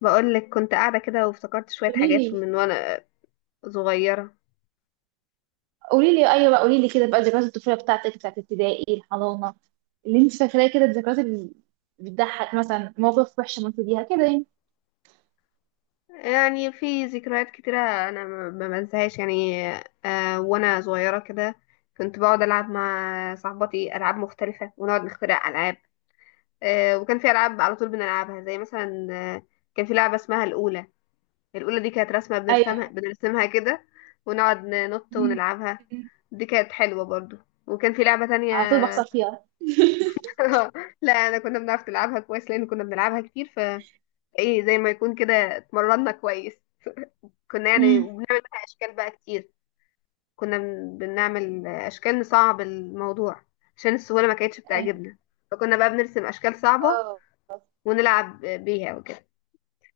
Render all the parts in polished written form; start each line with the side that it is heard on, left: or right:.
left: بقولك، كنت قاعدة كده وافتكرت شوية
right: قولي
left: حاجات
right: لي
left: من وأنا صغيرة.
right: قولي لي ايوه بقى قولي لي كده بقى ذكريات الطفوله بتاعتك بتاعت ابتدائي الحضانه اللي انت فاكراه كده الذكريات اللي بتضحك، مثلا مواقف وحشه مريت بيها كده يعني.
left: يعني في ذكريات كتيرة أنا ما بنساهاش يعني. وأنا صغيرة كده كنت بقعد ألعب مع صاحباتي ألعاب مختلفة ونقعد نخترع ألعاب. وكان في ألعاب على طول بنلعبها زي مثلا كان في لعبة اسمها الأولى. الأولى دي كانت رسمة
right: ايوه.
left: بنرسمها كده، ونقعد ننط
right: مم.
left: ونلعبها. دي كانت حلوة برضو. وكان في لعبة تانية.
right: على طول بخسر فيها.
left: لا، أنا كنا بنعرف نلعبها كويس لأن كنا بنلعبها كتير. ايه، زي ما يكون كده اتمرنا كويس. كنا يعني
right: مم.
left: وبنعمل بقى اشكال بقى كتير. كنا بنعمل اشكال نصعب الموضوع، عشان السهوله ما كانتش
right: ايوه.
left: بتعجبنا. فكنا بقى بنرسم اشكال صعبه،
right: اه.
left: ونلعب بيها وكده.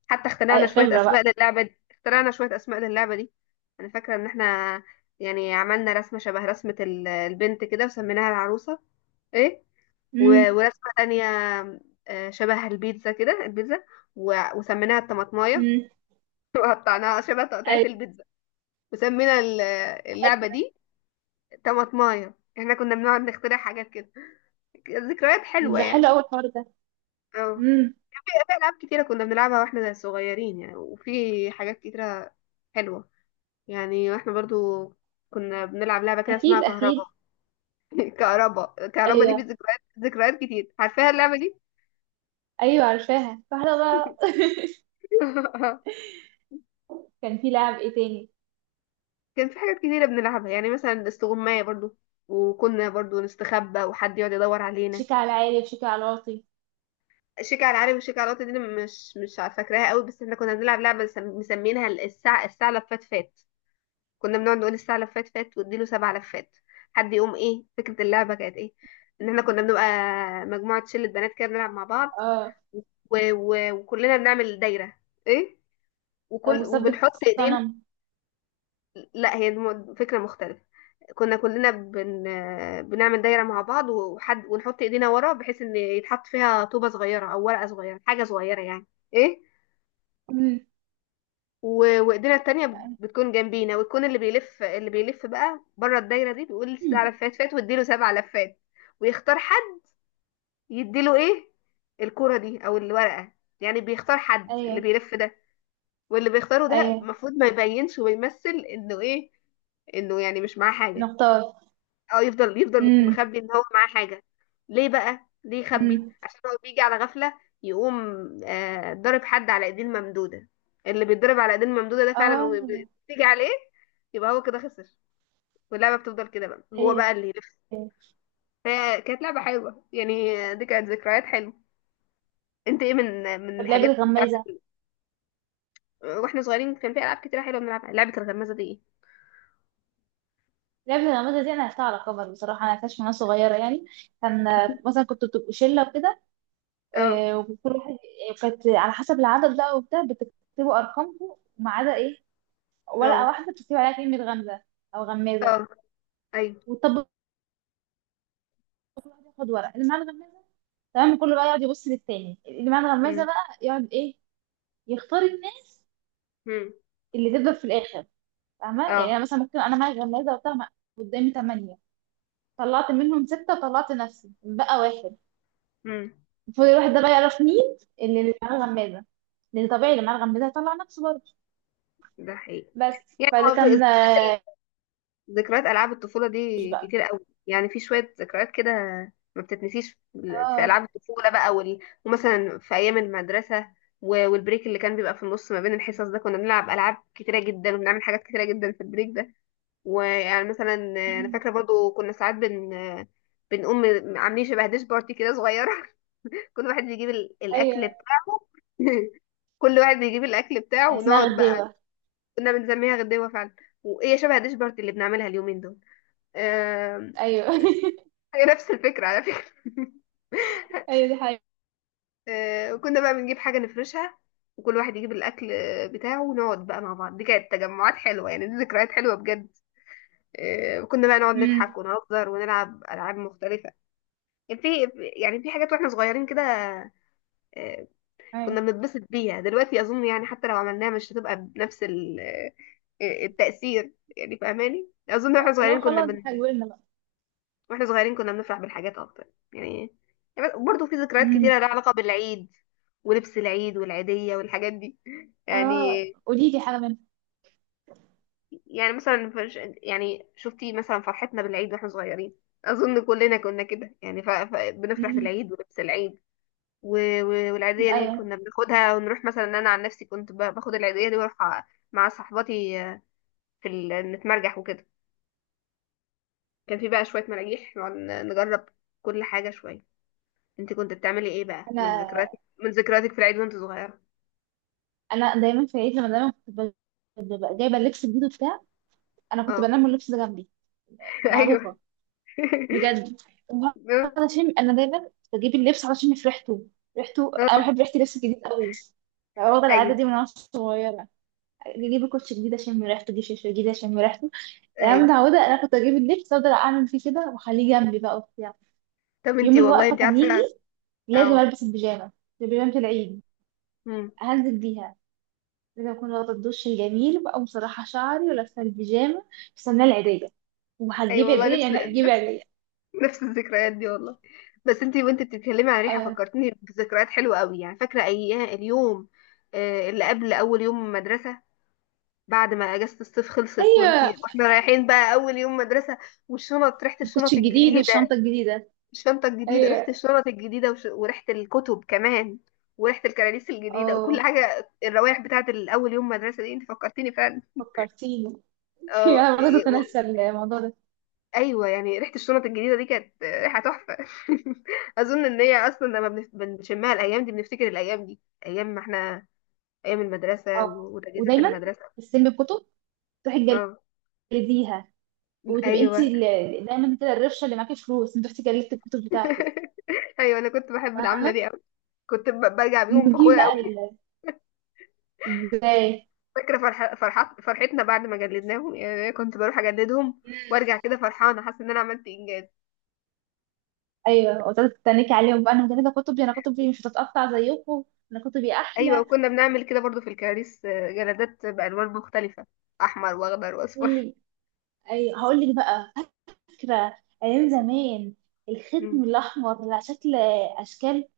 left: حتى اخترعنا
right: أي
left: شويه
right: خبره
left: اسماء
right: بقى.
left: للعبه دي انا فاكره ان احنا، يعني عملنا رسمه شبه رسمه البنت كده وسميناها العروسه. ايه.
right: امم.
left: ورسمه تانية، شبه البيتزا كده. البيتزا وسميناها الطماطمايه.
right: امم.
left: وقطعناها شبه تقطيعة
right: ايوه.
left: البيتزا، وسمينا اللعبة
right: حلو.
left: دي طماطماية. احنا كنا بنقعد نخترع حاجات كده. ذكريات
right: ده
left: حلوة
right: ده حلو
left: يعني.
right: اول الحوار ده.
left: اه
right: امم.
left: في ألعاب كتيرة كنا بنلعبها واحنا صغيرين يعني، وفي حاجات كتيرة حلوة. يعني واحنا برضو كنا بنلعب لعبة كده اسمها
right: اكيد
left: كهربا.
right: اكيد.
left: كهربا دي في
right: ايوه.
left: ذكريات كتير، عارفاها اللعبة دي.
right: ايوه عارفاها فاحنا بقى كان في لعب ايه تاني؟
left: كان في حاجات كتيرة بنلعبها، يعني مثلا استغماية برضو. وكنا برضو نستخبى وحد يقعد يدور علينا.
right: شيك على العالي وشيك على الواطي.
left: شيك على العالي وشيك على الوطني دي أنا مش عارفة فاكراها قوي، بس احنا كنا بنلعب لعبة مسمينها الساعة لفات فات. كنا بنقعد نقول الساعة لفات فات واديله سبع لفات. حد يقوم، ايه فكرة اللعبة؟ كانت ايه؟ ان احنا كنا بنبقى مجموعة، شلة بنات كده بنلعب مع بعض،
right: اه
left: و... و... وكلنا بنعمل دايرة. ايه.
right: طب وثبت
left: وبنحط ايدينا.
right: الصنم.
left: لا، هي فكرة مختلفة. كنا كلنا بنعمل دايرة مع بعض وحد، ونحط ايدينا ورا بحيث ان يتحط فيها طوبة صغيرة او ورقة صغيرة، حاجة صغيرة يعني. ايه. وايدينا التانية
right: يعني،
left: بتكون جنبينا، ويكون اللي بيلف بقى بره الدايرة دي، بيقول سبع
right: أمم،
left: لفات فات واديله سبع لفات. ويختار حد، يديله ايه؟ الكرة دي او الورقة. يعني بيختار حد
right: ايوه.
left: اللي بيلف ده، واللي بيختاره ده
right: ايوه.
left: المفروض ما يبينش ويمثل انه ايه، انه يعني مش معاه حاجة.
right: نختار.
left: اه، يفضل
right: امم.
left: مخبي ان هو معاه حاجة. ليه يخبي؟
right: امم.
left: عشان هو بيجي على غفلة، يقوم ضارب حد على ايدين ممدودة. اللي بيتضرب على ايدين ممدودة ده فعلا
right: اه.
left: وبتيجي عليه، يبقى هو كده خسر. واللعبة بتفضل كده بقى، هو
right: ايوه.
left: بقى اللي يلف.
right: أيوه.
left: هي كانت لعبة حلوة يعني، دي كانت ذكريات حلوة. انت ايه من
right: طب لعبة
left: الحاجات بتاعت،
right: الغمازة.
left: واحنا صغيرين كان في العاب كتير حلوة بنلعبها؟ لعبة الغمازة دي ايه؟
right: لعبة الغمازة دي أنا لعبتها على كبر بصراحة، أنا لعبتهاش من وأنا صغيرة يعني. كان مثلا كنت بتبقوا شلة وكده،
left: اه،
right: وكل واحد كانت على حسب العدد بقى وبتاع، بتكتبوا أرقامكم وما عدا إيه، ورقة
left: اه،
right: واحدة بتكتب عليها كلمة غمزة أو غمازة
left: اه، ايوه،
right: وتطبق. كل واحد ياخد ورقة، اللي معاه الغمازة تمام، كله بقى يقعد يبص للتاني، اللي معاه الغمازة
left: امم،
right: بقى يقعد إيه، يختار الناس
left: امم،
right: اللي تفضل في الآخر. فاهمه يعني انا
left: اه،
right: مثلا ممكن انا معايا غمازه وبتاع ما- قدامي ثمانيه، طلعت منهم سته وطلعت نفسي بقى واحد.
left: امم.
right: المفروض الواحد ده بقى يعرف مين اللي معاه الغمازه، لان طبيعي اللي معاه الغمازه هيطلع نفسه برضه.
left: ده حقيقي.
right: بس
left: يعني
right: فاللي
left: هو في
right: كان
left: الذكريات،
right: آه،
left: ذكريات ألعاب الطفولة
right: مش
left: دي
right: بقى.
left: كتير قوي يعني. في شوية ذكريات كده ما بتتنسيش في ألعاب
right: اه.
left: الطفولة بقى ومثلا في أيام المدرسة والبريك اللي كان بيبقى في النص ما بين الحصص ده، كنا بنلعب ألعاب كتيرة جدا وبنعمل حاجات كتيرة جدا في البريك ده. ويعني مثلا أنا
right: مم.
left: فاكرة برضو كنا ساعات بنقوم عاملين شبه ديش بارتي كده صغيرة. كل واحد بيجيب
right: ايوه
left: الأكل بتاعه. كل واحد بيجيب الأكل بتاعه،
right: يعني اسمها
left: ونقعد بقى.
right: غديوه.
left: كنا بنسميها غدوة فعلا، وإيه شبه ديش بارتي اللي بنعملها اليومين دول. آم،
right: ايوه.
left: هي نفس الفكرة على فكرة.
right: ايوه دي حاجه.
left: وكنا بقى بنجيب حاجة نفرشها، وكل واحد يجيب الأكل بتاعه، ونقعد بقى مع بعض. دي كانت تجمعات حلوة يعني، دي ذكريات حلوة بجد. كنا بقى نقعد
right: امم.
left: نضحك ونهزر ونلعب ألعاب مختلفة. كان في، يعني في حاجات واحنا صغيرين كده، آه،
right: ايوه.
left: كنا بنتبسط بيها. دلوقتي أظن يعني حتى لو عملناها مش هتبقى بنفس التأثير، يعني فاهماني؟ أظن واحنا
right: لو
left: صغيرين كنا
right: خلاص
left: بن
right: احنا كبرنا بقى.
left: واحنا صغيرين كنا بنفرح بالحاجات اكتر يعني. برضه في ذكريات
right: امم.
left: كتيرة لها علاقة بالعيد، ولبس العيد والعيدية والحاجات دي يعني
right: اه قولي لي حاجه منها.
left: يعني مثلا يعني شفتي مثلا فرحتنا بالعيد واحنا صغيرين؟ اظن كلنا كنا كده يعني بنفرح
right: امم.
left: بالعيد ولبس العيد. والعيدية دي
right: ايوه.
left: كنا بناخدها ونروح، مثلا انا عن نفسي كنت باخد العيدية دي واروح أ- مع صحباتي في نتمرجح وكده. كان في بقى شوية مراجيح نقعد نجرب كل حاجة شوية. انت كنت بتعملي ايه بقى من
right: انا،
left: ذكرياتك من ذكرياتك في العيد وانت صغيرة؟
right: انا دايما في العيد، لما دايما كنت ب- ببقى جايبه اللبس الجديد وبتاع، انا كنت
left: اه.
right: بنام واللبس ده جنبي.
left: ايوه.
right: معروفه. بجد.
left: اه،
right: وعلشان انا دايما بجيب اللبس علشان في ريحته، ريحته، انا
left: اه،
right: بحب ريحه اللبس الجديد قوي. واخدة
left: ايوه،
right: العادة دي من وانا صغيرة، اجيب الكوتش جديد اشم ريحته، اجيب شاشه جديد اشم ريحته. انا
left: ايوه.
right: متعودة، انا كنت اجيب اللبس افضل اعمل فيه كده واخليه جنبي بقى وبتاع.
left: طب انت،
right: يوم
left: والله
right: الوقفة
left: انت
right: كان يجي
left: عارفة.
right: لازم
left: اه.
right: البس البيجامة، بيجامة العيد
left: امم.
right: هنزل بيها. لازم اكون واخدة الدش الجميل بقى، مسرحة شعري ولابسة البيجامة، مستنية العيدية،
left: ايوه،
right: وهتجيب
left: والله
right: عيدية
left: نفس.
right: يعني هتجيب
left: نفس
right: عيدية.
left: نفس الذكريات دي والله. بس انت بتتكلمي عن ريحة
right: آه.
left: فكرتني بذكريات حلوة قوي يعني. فاكرة ايام اليوم اللي قبل اول يوم مدرسة، بعد ما اجازة الصيف خلصت
right: ايوه.
left: واحنا رايحين بقى اول يوم مدرسة، والشنط، ريحة
right: الكوتش
left: الشنط
right: الجديد والشنطه
left: الجديدة.
right: الجديده.
left: الشنطة الجديدة، ريحة
right: ايوه.
left: الشنط الجديدة وريحة الكتب كمان، وريحة الكراريس الجديدة وكل
right: اه
left: حاجة. الروائح بتاعة الأول يوم مدرسة دي انت فكرتيني فعلا.
right: فكرتيني.
left: اه
right: انا برضه
left: ي- و-
right: بنسى الموضوع ده.
left: ايوه يعني ريحة الشنط الجديدة دي كانت ريحة تحفة. اظن ان هي اصلا لما بنشمها الايام دي بنفتكر الايام دي، ايام ما احنا، ايام المدرسة
right: اه
left: وتجهيزات
right: ودايما
left: المدرسة.
right: تستلمي الكتب، تروحي
left: اه،
right: تجلديها، وتبقي انت
left: ايوه.
right: ال- دايما كده الرفشه اللي معاكي فلوس، انت رحتي جلدتي الكتب بتاعتك.
left: ايوه، انا كنت بحب العملة
right: فاهمه.
left: دي قوي. كنت برجع بيهم
right: نجيب
left: فخورة
right: بقى
left: قوي.
right: ال- ازاي.
left: فاكرة فرحتنا بعد ما جلدناهم يعني، أنا كنت بروح أجلدهم
right: مم.
left: وأرجع كده فرحانة، حاسة إن أنا عملت إنجاز.
right: ايوه وتقعدي تتنكي عليهم بقى، انا مجلده كتبي، انا كتبي مش هتتقطع زيكم، انا كتبي
left: أيوة،
right: احلى.
left: وكنا بنعمل كده برضو في الكراريس، جلدات بألوان مختلفة، أحمر وأخضر وأصفر.
right: واللي، ايوه هقول لك بقى فكرة أيام زمان،
left: مم.
right: الختم الأحمر على شكل أشكال،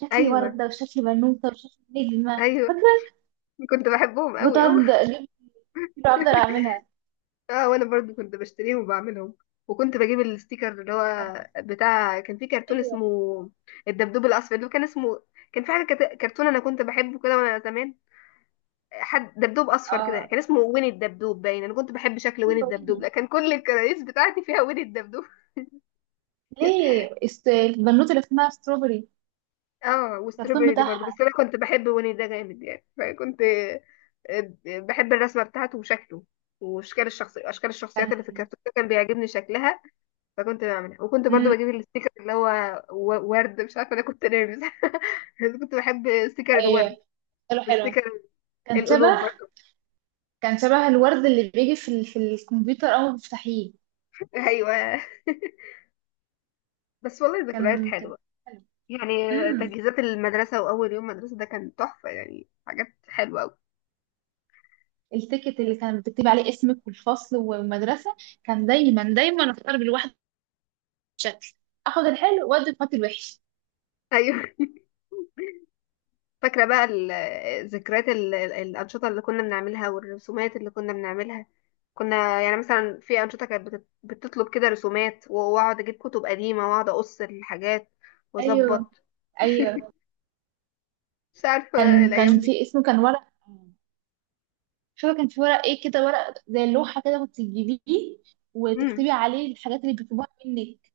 right: شكل
left: أيوة،
right: وردة وشكل بنوتة وشكل نجمة
left: أيوة،
right: فاكرة.
left: كنت بحبهم أوي أوي.
right: بتقعد أجيب كتير وأفضل أعملها.
left: اه وانا برضو كنت بشتريهم وبعملهم، وكنت بجيب الستيكر اللي هو بتاع. كان في كرتون اسمه
right: أيوه.
left: الدبدوب الاصفر، اللي هو كان اسمه، كان في حاجه كرتون انا كنت بحبه كده وانا زمان. حد دبدوب اصفر
right: آه
left: كده كان اسمه وين الدبدوب، باين انا كنت بحب شكل وين
right: أيوه
left: الدبدوب، لا
right: ويني،
left: كان كل الكراريس بتاعتي فيها وين الدبدوب.
right: ليه است- البنوتة اللي اسمها ستروبري،
left: اه
right: الكرتون
left: وستروبري دي برضو،
right: بتاعها.
left: بس انا كنت بحب ويني ده جامد يعني، فكنت بحب الرسمه بتاعته وشكله. واشكال الشخصيه اشكال الشخصيات
right: كان.
left: اللي في الكرتون ده كان بيعجبني شكلها، فكنت بعملها. وكنت برضو
right: مم.
left: بجيب الستيكر اللي هو ورد، مش عارفه انا كنت نيرفز. كنت بحب ستيكر
right: أيوه.
left: الورد،
right: حلو حلو.
left: وستيكر
right: كان شبه،
left: القلوب برضو.
right: كان شبه الورد اللي بيجي في ال... في الكمبيوتر أول ما بتفتحيه.
left: ايوه، بس والله ذكريات
right: كان
left: حلوه يعني،
right: حلو.
left: تجهيزات المدرسة وأول يوم مدرسة ده كان تحفة، يعني حاجات حلوة أوي.
right: التيكت اللي كان بتكتبي عليه اسمك والفصل والمدرسة، كان دايما دايما اختار بالواحد شكل، اخد الحلو وادي قاتل الوحش.
left: أيوة. فاكرة بقى ذكريات الأنشطة اللي كنا بنعملها والرسومات اللي كنا بنعملها. كنا يعني مثلا في أنشطة كانت بتطلب كده رسومات، وأقعد أجيب كتب قديمة وأقعد أقص الحاجات
right: ايوه.
left: وأظبط،
right: ايوه
left: مش عارفة
right: كان
left: الأيام
right: كان
left: دي.
right: في اسمه كان ورق. مش فاكرة كان في ورق ايه كده، ورق زي اللوحة كده كنت تجيبيه
left: مم.
right: وتكتبي عليه الحاجات اللي بيطلبوها منك.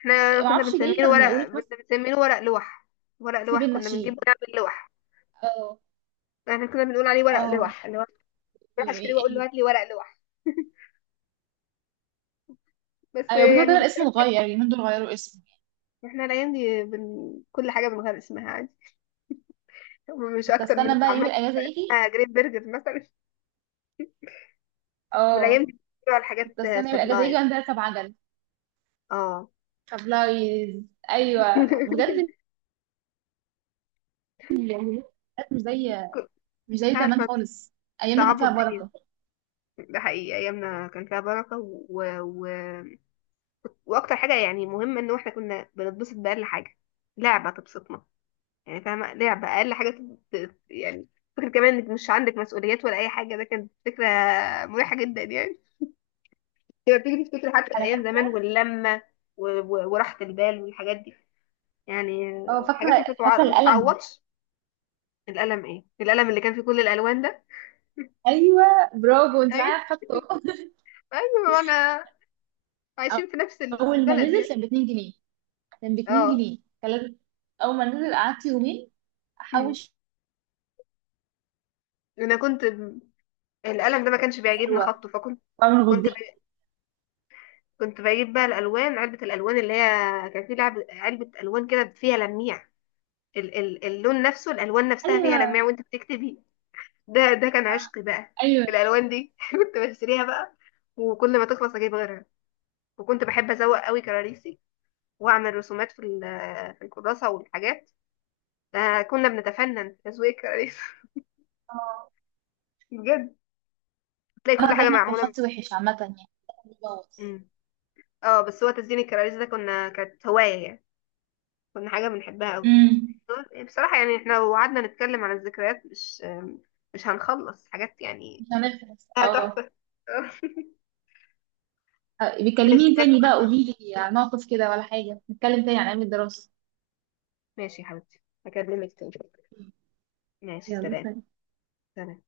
left: احنا
right: معرفش ليه، كانوا يقولوا لك مثلا
left: كنا بنسميه ورق لوح. ورق
right: اكتبي
left: لوح كنا بنجيب
right: النشيد.
left: ونعمل لوح.
right: اه.
left: احنا كنا بنقول عليه ورق
right: اه
left: لوح، اللي هو بروح اشتري واقول له
right: إيه؟
left: هات لي ورق لوح، بس
right: ايوه، بيقولوا دايما
left: يعني.
right: الاسم اتغير، اليومين دول غيروا اسمه.
left: احنا الايام دي كل حاجه بنغير اسمها عادي، مش
right: كنت
left: اكتر من
right: استنى بقى
left: الطعميه
right: يوم
left: اللي
right: الاجازة
left: بقى
right: يجي.
left: اسمها جريت برجر مثلا. والايام
right: اه.
left: دي بيقولوا على حاجات
right: كنت استنى يوم الاجازة يجي
left: سبلايز.
right: وانزل اركب عجل.
left: اه.
right: طب لايز. ايوه بجد ال- مش زي مش
left: مش
right: زي زمان
left: عارفه،
right: خالص. ايامنا كانت
left: صعبوا
right: فيها
left: الدنيا.
right: بركه.
left: ده حقيقي، ايامنا كان فيها بركه واكتر حاجه يعني مهمه ان احنا كنا بنتبسط باقل حاجه، لعبه تبسطنا يعني. فاهمه، لعبه اقل حاجه يعني. فكرة كمان انك مش عندك مسؤوليات ولا اي حاجه، ده كانت فكره مريحه جدا يعني. تبقى بتيجي تفتكر حتى
right: انا
left: ايام
right: فاكره.
left: زمان واللمه و- و- وراحه البال والحاجات دي، يعني
right: اه
left: حاجات
right: فاكره
left: ما
right: القلم.
left: تتعوضش. القلم، ايه القلم اللي كان فيه كل الالوان ده؟
right: ايوه. برافو انت معايا
left: ايوه.
right: في خطه.
left: ايوه انا، عايشين في نفس
right: اول ما
left: البلد
right: نزل
left: يعني.
right: كان ب 2 جنيه،
left: اه.
right: كان لازم- اول ما نزل قعدت يومين
left: أمم.
right: احوش.
left: انا كنت ب- القلم ده ما كانش بيعجبني
right: حلوه.
left: خطه، فكنت
right: واعمل
left: كنت ب...
right: غدين.
left: كنت بجيب بقى الالوان، علبه الالوان اللي هي، كان في لعب علبه الوان كده فيها لميع، اللون نفسه، الالوان نفسها فيها
right: ايوه.
left: لميع وانت بتكتبي. ده كان عشقي بقى،
right: ايوه.
left: الالوان دي. كنت بشتريها بقى، وكل ما تخلص اجيب غيرها. وكنت بحب ازوق قوي كراريسي، واعمل رسومات في الكراسه والحاجات. كنا بنتفنن في تزويق الكراريس.
right: اه
left: بجد، تلاقي كل
right: انا
left: حاجه
right: دايما كان
left: معموله
right: خطي وحش عامه يعني.
left: مم. اه بس هو تزيين الكراريس ده كانت هوايه يعني، كنا حاجه بنحبها قوي.
right: امم.
left: بصراحه يعني، احنا لو قعدنا نتكلم عن الذكريات مش مش هنخلص حاجات
right: مش
left: يعني،
right: هنخلص اه.
left: تحفه. ماشي،
right: بيكلميني
left: كانت
right: تاني بقى،
left: مكالمة.
right: قولي لي على موقف كده، ولا حاجة نتكلم تاني عن أيام الدراسة.
left: ماشي يا حبيبتي، هكلمك تاني. ماشي،
right: يلا
left: سلام.
right: سلام.
left: سلام.